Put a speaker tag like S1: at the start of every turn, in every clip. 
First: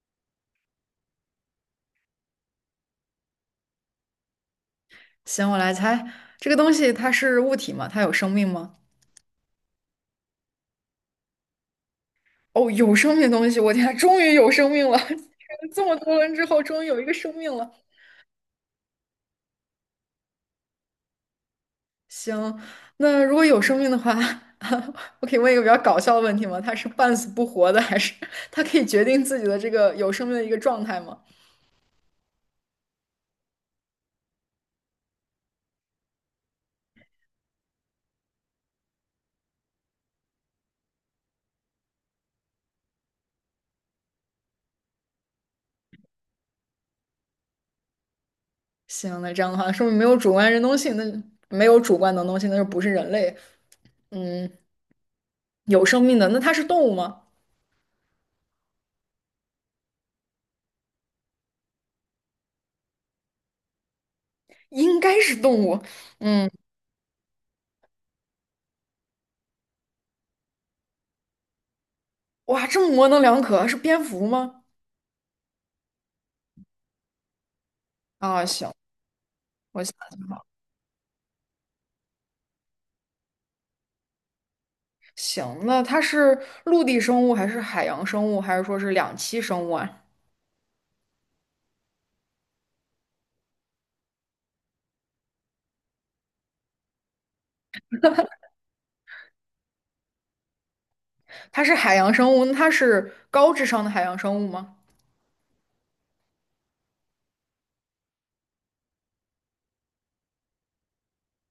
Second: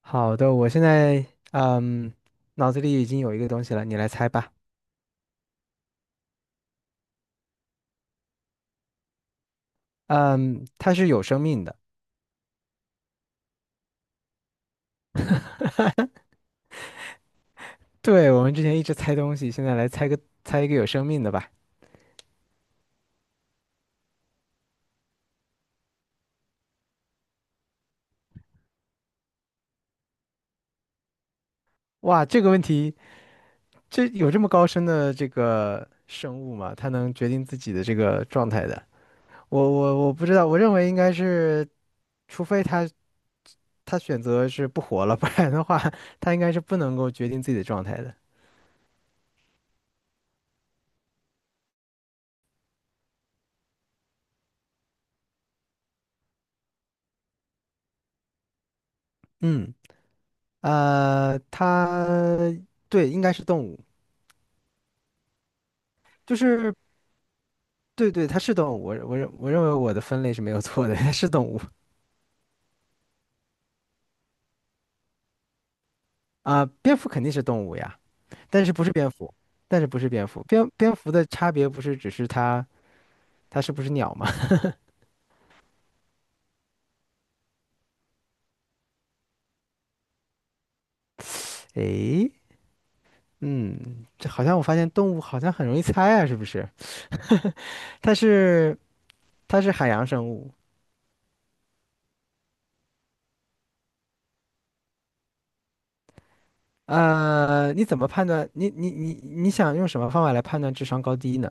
S1: 好的，我现在嗯，脑子里已经有一个东西了，你来猜吧。
S2: 行，我来猜，这个东西它是物体吗？它有生命吗？
S1: 嗯，它是有生命的。
S2: 哦，有生命的东西，我天啊 终于有生命了！这么多轮之后，终于有一个生命了。
S1: 对，我们之前一直猜东西，现在来猜个一个有生命的吧。
S2: 行，那如果有生命的话，我可以问一个比较搞笑的问题吗？它是半死不活的，还是它可以决定自己的这个有生命的一个状态吗？
S1: 哇，这个问题，这有这么高深的这个生物吗？它能决定自己的这个状态的？我不知道，我认为应该是，除非它选择是不活了，不然的话，它应该是不能够决定自己的状态的。
S2: 行，那这样的话，说明没有主观能动性，那就没有主观能动性，那就不是人类。嗯，有生命的，那它是动物吗？
S1: 嗯，它对，应该是动物，
S2: 应该是动物。
S1: 就
S2: 嗯。
S1: 是。对对，它是动物，我认为我的分类是没有错的，它是动物
S2: 哇，这么模棱两可，是蝙蝠吗？
S1: 啊，蝙蝠肯定是动物呀，
S2: 啊，
S1: 但
S2: 行，
S1: 是不是蝙蝠，但
S2: 我
S1: 是
S2: 想
S1: 不是蝙
S2: 想
S1: 蝠，
S2: 好，
S1: 蝙蝠的差别不是只是它它是不是鸟吗？
S2: 行，那它是陆地生物还是海洋生物，还是说是两栖生物啊？
S1: 诶，嗯，这好像我发现动物好像很容易猜啊，是不是？它是它是海洋生物，
S2: 它是海洋生物，那它是高智商的海洋生物吗？
S1: 呃，你怎么判断？你想用什么方法来判断智商高低呢？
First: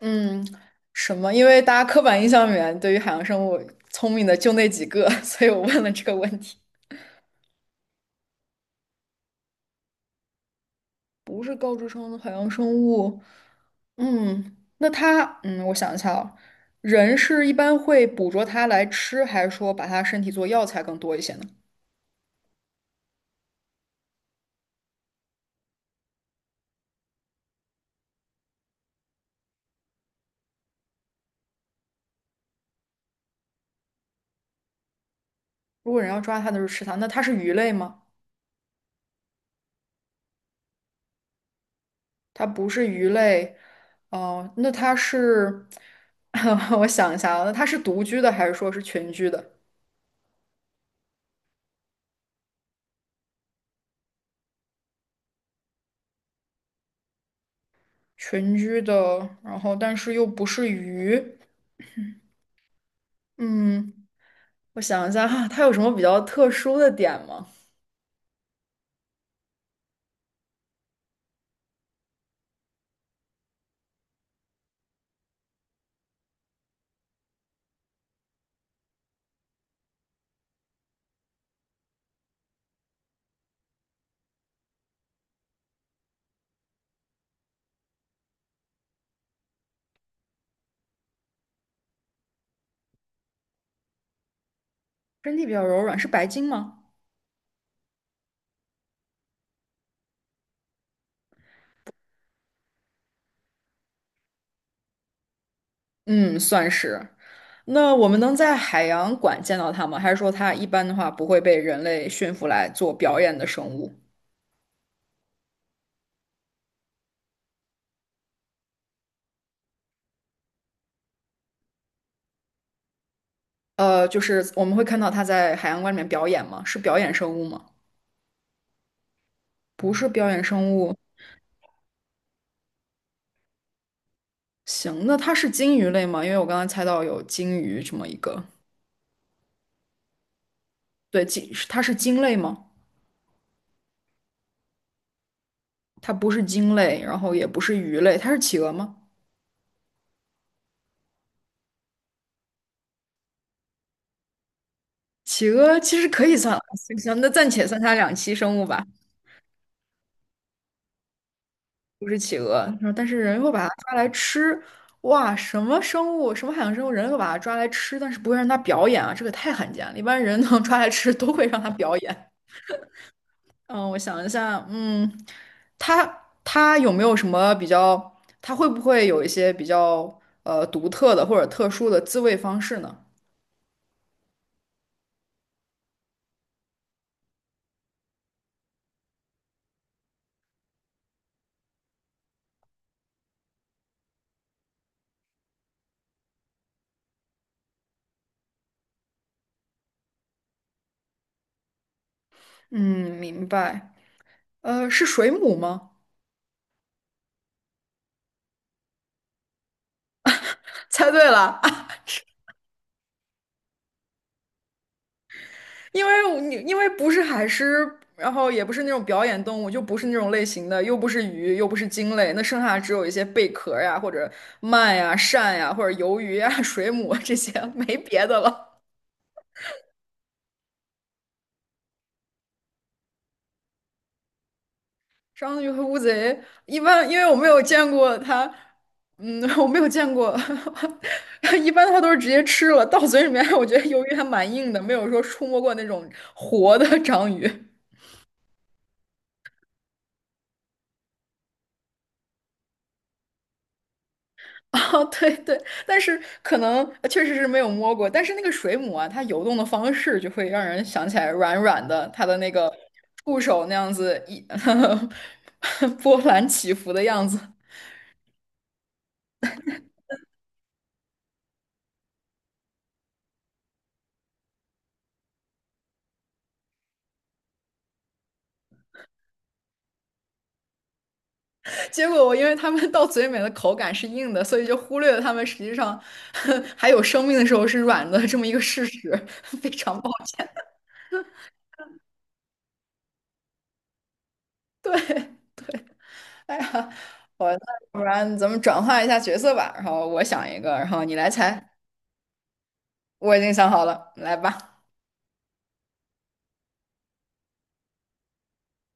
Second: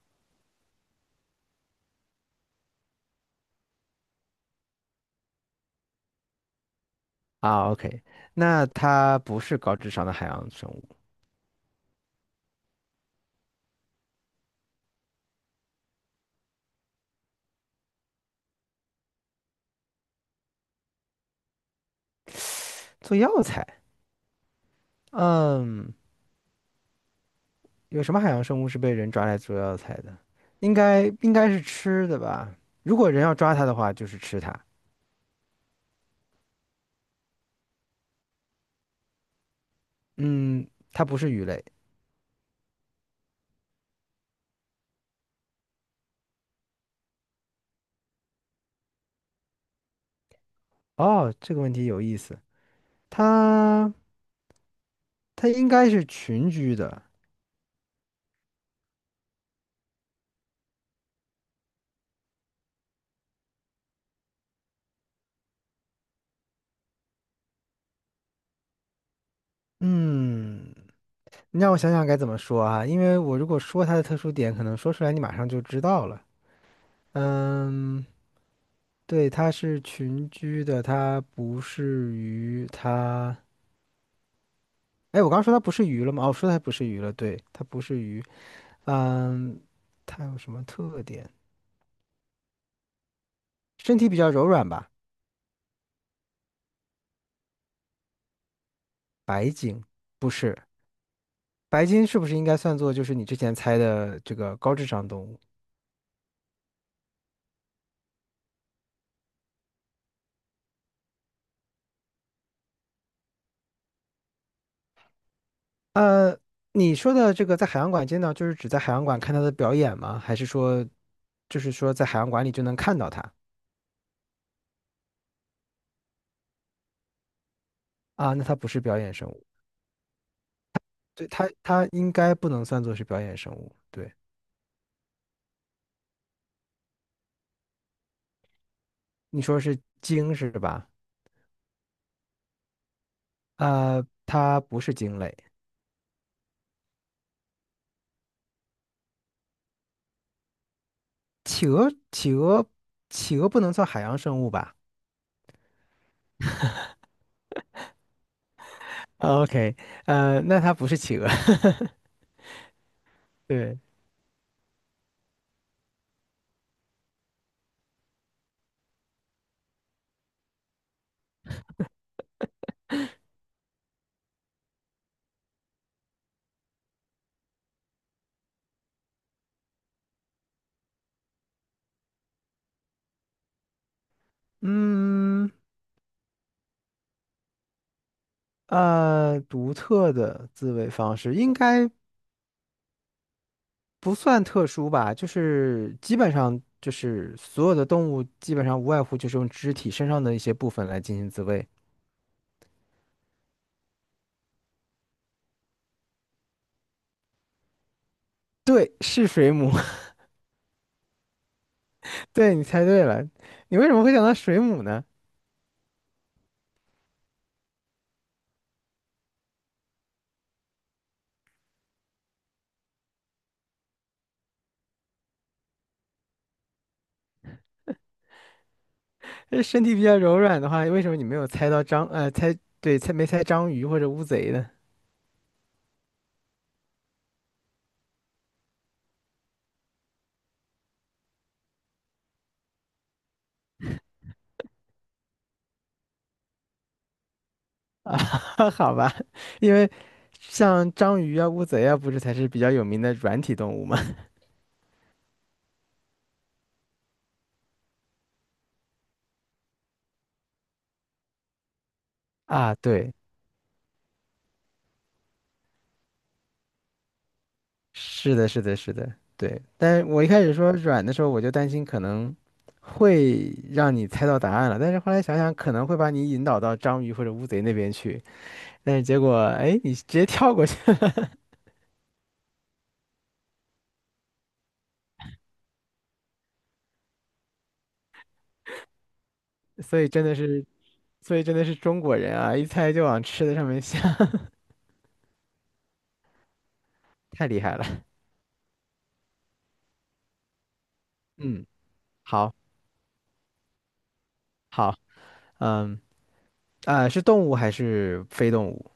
S2: 嗯，什么？因为大家刻板印象里面对于海洋生物聪明的就那几个，所以我问了这个问题。
S1: 啊，OK，那它不是高智商的海洋生物，
S2: 不是高智商的海洋生物，嗯，那它，嗯，我想一下啊，人是一般会捕捉它来吃，还是说把它身体做药材更多一些呢？
S1: 做药材，嗯。有什么海洋生物是被人抓来做药材的？应该是吃的吧？如果人要抓它的话，就是吃它。
S2: 如果人要抓它的是吃它，那它是鱼类吗？
S1: 嗯，它不是鱼类。
S2: 它不是鱼类，哦、那它是，我想一下啊，那它是独居的还是说是群居的？
S1: 哦，这个问题有意思。它它应该是群居的。
S2: 群居的，然后但是又不是鱼，嗯，我想一下哈，它有什么比较特殊的点吗？
S1: 嗯，你让我想想该怎么说啊？因为我如果说它的特殊点，可能说出来你马上就知道了。嗯，对，它是群居的，它不是鱼，它……哎，我刚刚说它不是鱼了吗？哦，我说它不是鱼了，对，它不是鱼。嗯，它有什么特点？身体比较柔软吧，
S2: 身体比较柔软，是白鲸吗？
S1: 白鲸不是，白鲸是不是应该算作就是你之前猜的这个高智商动物？
S2: 嗯，算是。那我们能在海洋馆见到它吗？还是说它一般的话不会被人类驯服来做表演的生物？
S1: 呃，你说的这个在海洋馆见到，就是指在海洋馆看它的表演吗？还是说，就是说在海洋馆里就能看到它
S2: 呃，就是我们会看到它在海洋馆里面表演吗？是表演生物吗？
S1: 啊？那它不是表演生物，
S2: 不是表演生物。
S1: 对，它应该不能算作是表演生物。对，
S2: 行，那它是鲸鱼类吗？因为我刚刚猜到有鲸鱼这么一个。
S1: 你说是鲸是吧？
S2: 对，鲸，它是鲸类吗？
S1: 呃，它不是鲸类，
S2: 它不是鲸类，然后也不是鱼类，它是企鹅吗？
S1: 企鹅，企鹅，企鹅不能算海洋生物吧？
S2: 企鹅其实可以算，行行，那暂且算它两栖生物吧，
S1: 哦 OK，呃，那它不是企鹅，
S2: 不是企鹅。然后但是人会把它
S1: 对，
S2: 抓来吃，哇，什么生物，什么海洋生物，人会把它抓来吃，但是不会让它表演啊，这个太罕见了。一般人能 抓来吃，都会让它表演。嗯，我想一下，嗯，它有没有什么比较，它会不会有一些比较独特的或者特殊的自卫方式呢？
S1: 嗯，呃，独特的自卫方式应该不算特殊吧，就是基本上就是所有的动物基本上无外乎就是用肢体身上的一些部分来进行自卫。
S2: 嗯，明白。呃，是水母吗？
S1: 对，是水母，
S2: 猜对了，
S1: 对，你猜对了，你为什么会想到水母呢？
S2: 因为我你因为不是海狮，然后也不是那种表演动物，就不是那种类型的，又不是鱼，又不是鲸类，那剩下只有一些贝壳呀，或者鳗呀、鳝呀，或者鱿鱼呀、水母啊这些，没别的了。
S1: 呃身体比较柔软的话，为什么你没有猜到章，呃，猜，对，猜没猜章鱼或者乌贼呢？
S2: 章鱼和乌贼，一般因为我没有见过它，嗯，我没有见过，一般它都是直接吃了，到嘴里面，我觉得鱿鱼还蛮硬的，没有说触摸过那种活的章鱼。
S1: 啊，好吧，因为像章鱼啊、乌贼啊，不是才是比较有名的软体动物吗？
S2: 啊，对对，但是可能确实是没有摸过，但是那个水母啊，它游动的方式就会让人想起来软软的，它的那个
S1: 啊，对，
S2: 触手那样子一 波澜起伏的样子。
S1: 是的，是的，是的，对。但我一开始说软的时候，我就担心可能会让你猜到答案了，但是后来想想，可能会把你引导到章鱼或者乌贼那边去，但是结果，哎，你直接跳过去了，
S2: 结果我因为他们到嘴里面的口感是硬的，所以就忽略了他们实际上 还有生命的时候是软的这么一个事实，非常
S1: 所
S2: 不
S1: 以
S2: 好。
S1: 真的是，所以真的是中国人啊，一猜就往吃的上面想，
S2: 对 对，哎呀，
S1: 太
S2: 我那
S1: 厉害
S2: 不
S1: 了。
S2: 然咱们转换一下角色吧，然后我想一个，然后你来
S1: 嗯，
S2: 猜，
S1: 好，
S2: 我已经想好了，来吧。
S1: 好，嗯，啊，是动物还是非动物？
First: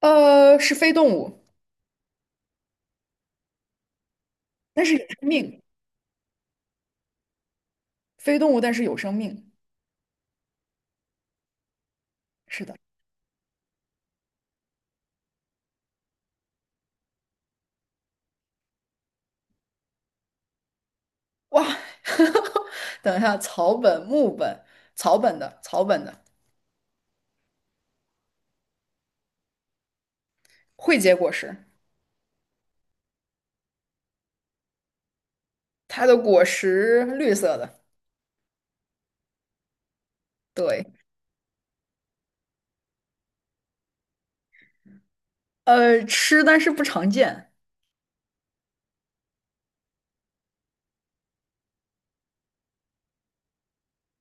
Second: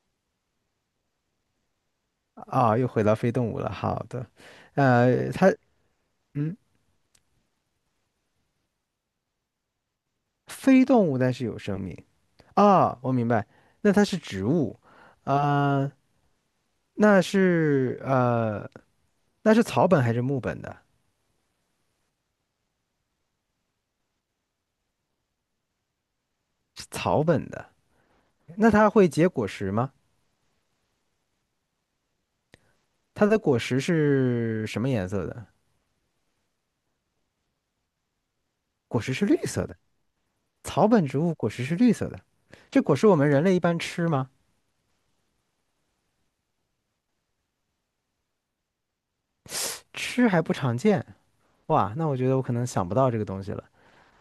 S2: 呃，是非动物，
S1: 啊，啊又回到非动物了。好的，
S2: 但是有生
S1: 呃，
S2: 命，非动物但是有生命，
S1: 非动物但是有生命。
S2: 是的。
S1: 啊，我明白，那它是植物，啊、那是呃，那是草本还是木本的？
S2: 哇，等一下，草本、木本、草本的
S1: 是草本的。那它会结果实吗？
S2: 会结果实，
S1: 它的果实是什么颜色的？
S2: 它的果实绿色的。
S1: 果实是绿色的。
S2: 对，
S1: 草本植物果实是绿色的。这果实我们人类一般吃吗？
S2: 呃，吃但是不常见，
S1: 吃还不常见。哇，那我觉得我可能想不到这个东西了。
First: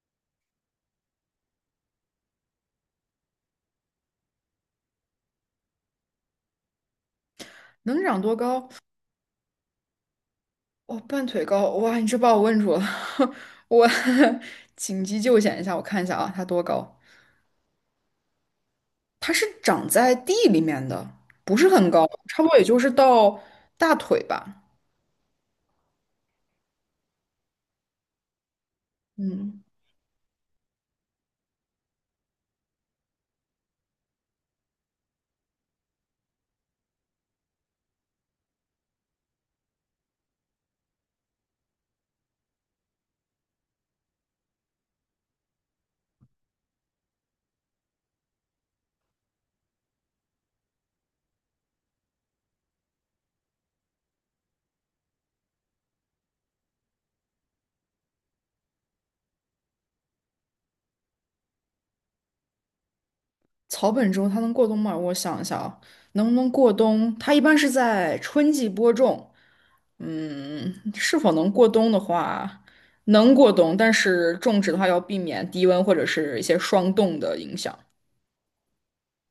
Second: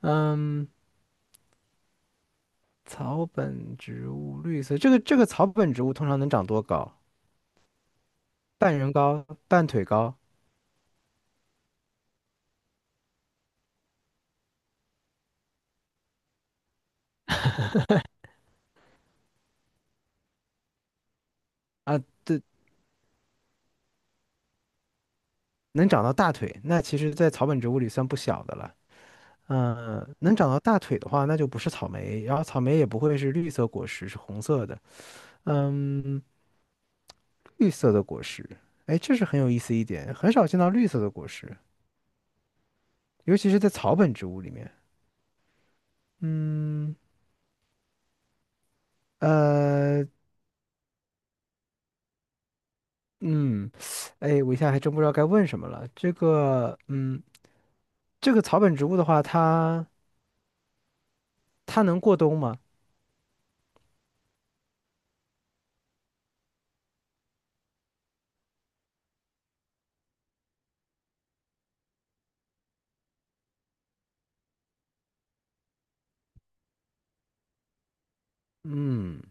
S1: 嗯。草本植物绿色，这个草本植物通常能长多高？
S2: 能长多高？
S1: 半人高、半腿高
S2: 哦，半腿高，哇，你这把我问住了，我 紧急救险一下，我看一下啊，它多高？它是长在地里面的，不是很
S1: 啊？
S2: 高，差
S1: 对，
S2: 不多也就是到大腿吧。
S1: 能长到大腿，那其实，在草本植物里算不小的了。
S2: 嗯，
S1: 嗯、能长到大腿的话，那就不是草莓，然后草莓也不会是绿色果实，是红色的。嗯，绿色的果实，哎，这是很有意思一点，很少见到绿色的果实，尤其是在草本植物里面。嗯，呃，嗯，哎，我一下还真不知道该问什么了。这个，嗯。这个草本植物的话，它能过冬吗？
S2: 草本植物它能过冬吗？我想一下啊，能不能过冬？它一般是在春季播种。嗯，是否能过冬的话，能过冬，但是种植的话要避免低温或者是一些霜冻的影响。
S1: 嗯，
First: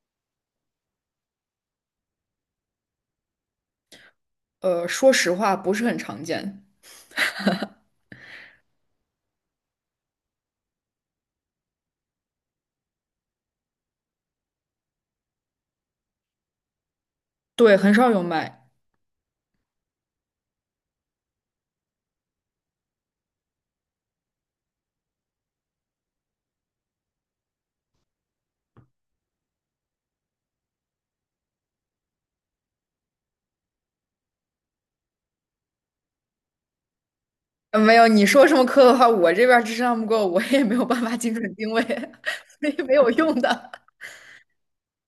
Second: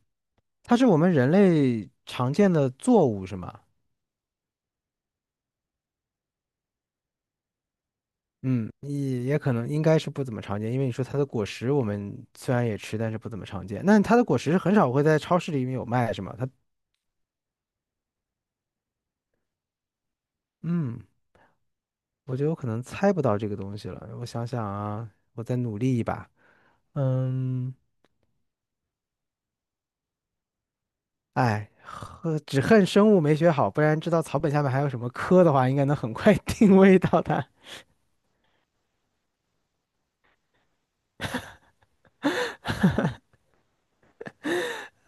S1: 它是我们人类常见的作物是吗？
S2: 呃，说实话不是很常见，
S1: 嗯，也也可能应该是不怎么常见，因为你说它的果实我们虽然也吃，但是不怎么常见。那它的果实是很少会在超市里面有卖是吗？它
S2: 对，很少有卖。
S1: 嗯，我觉得我可能猜不到这个东西了。我想想啊，我再努力一把。嗯，哎，呵只恨生物没学好，不然知道草本下面还有什么科的话，应该能很快 定位到它。
S2: 呃没有，你说什么科的话，我这边儿智商不够，我也没有办法精准定位，所以没有用的。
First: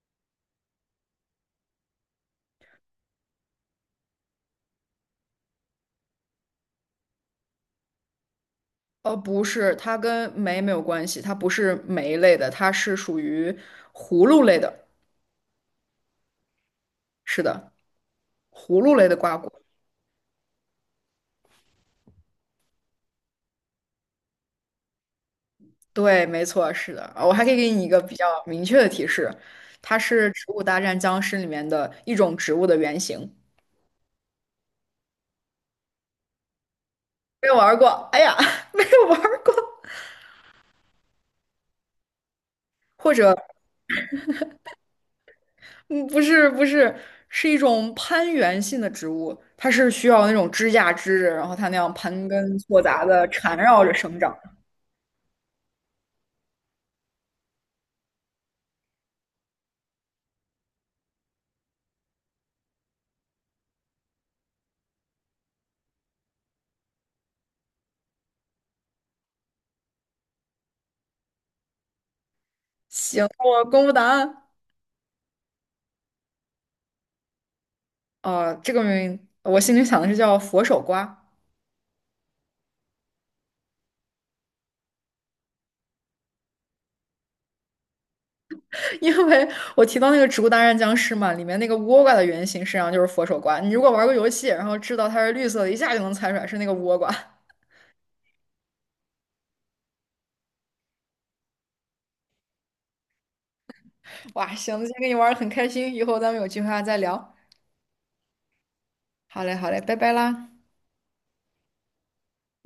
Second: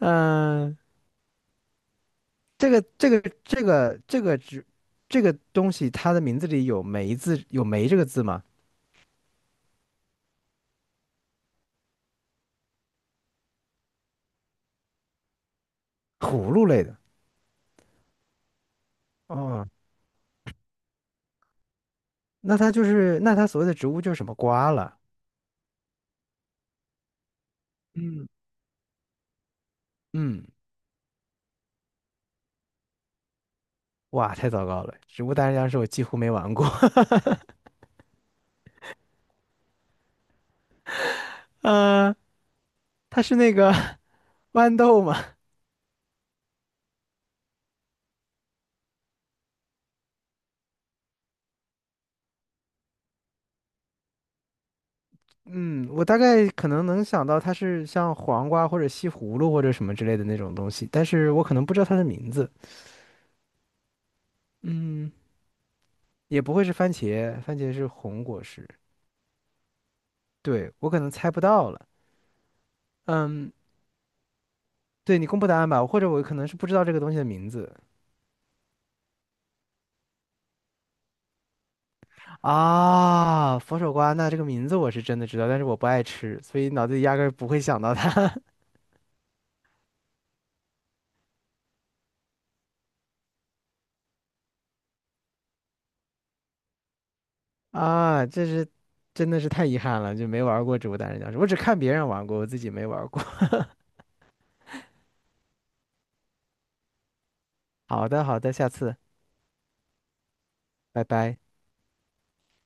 S1: 嗯、这个这个这个这个植这个东西，它的名字里有梅字，有梅这个字吗？
S2: 呃，不是，它跟酶没有关系，它不是酶类的，它是属于葫芦类的。
S1: 葫芦类的。
S2: 是的，葫芦类的瓜果。
S1: 哦，那它就是那它所谓的植物就是什么瓜了。
S2: 对，没错，是的。啊我还可以给你一个比较
S1: 嗯，
S2: 明确的提示，它是
S1: 嗯，
S2: 《植物大战僵尸》里面的一种植物的原型。
S1: 哇，太糟糕了！植物大战僵尸我几乎没玩过。
S2: 没有玩儿过，哎呀，没有玩儿过。
S1: 呃，
S2: 或
S1: 它
S2: 者，
S1: 是那个 豌豆吗？
S2: 嗯，不是，不是，是一种攀援性的植物，它是需要那种支架支着，然后它那样盘根错杂的缠绕着生长。
S1: 嗯，我大概可能能想到它是像黄瓜或者西葫芦或者什么之类的那种东西，但是我可能不知道它的名字。嗯，也不会是番茄，番茄是红果实。对，我可能猜不到了。嗯，
S2: 我公布答案。
S1: 对你公布答案吧，或者我可能是不知道这个东西的名字
S2: 呃，这个名我心里想的是叫佛手瓜，
S1: 啊。佛手瓜，那这个名字我是真的知道，但是我不爱吃，所以脑子里压根儿不会想到它
S2: 因为我提到那个《植物大战僵尸》嘛，里面那个倭瓜的原型实际上就是佛手瓜。你如果玩过游戏，然后知道它是绿色的，一下就能猜出来是那个倭瓜。
S1: 啊。这是真的是太遗憾了，就没玩过植物大战僵尸，我只看别人玩过，我自己没玩过。
S2: 哇，行，今天跟你玩的很开心，以后咱们有机会还再聊。
S1: 好的，好的，下次，
S2: 好嘞，好嘞，拜拜啦。
S1: 拜拜。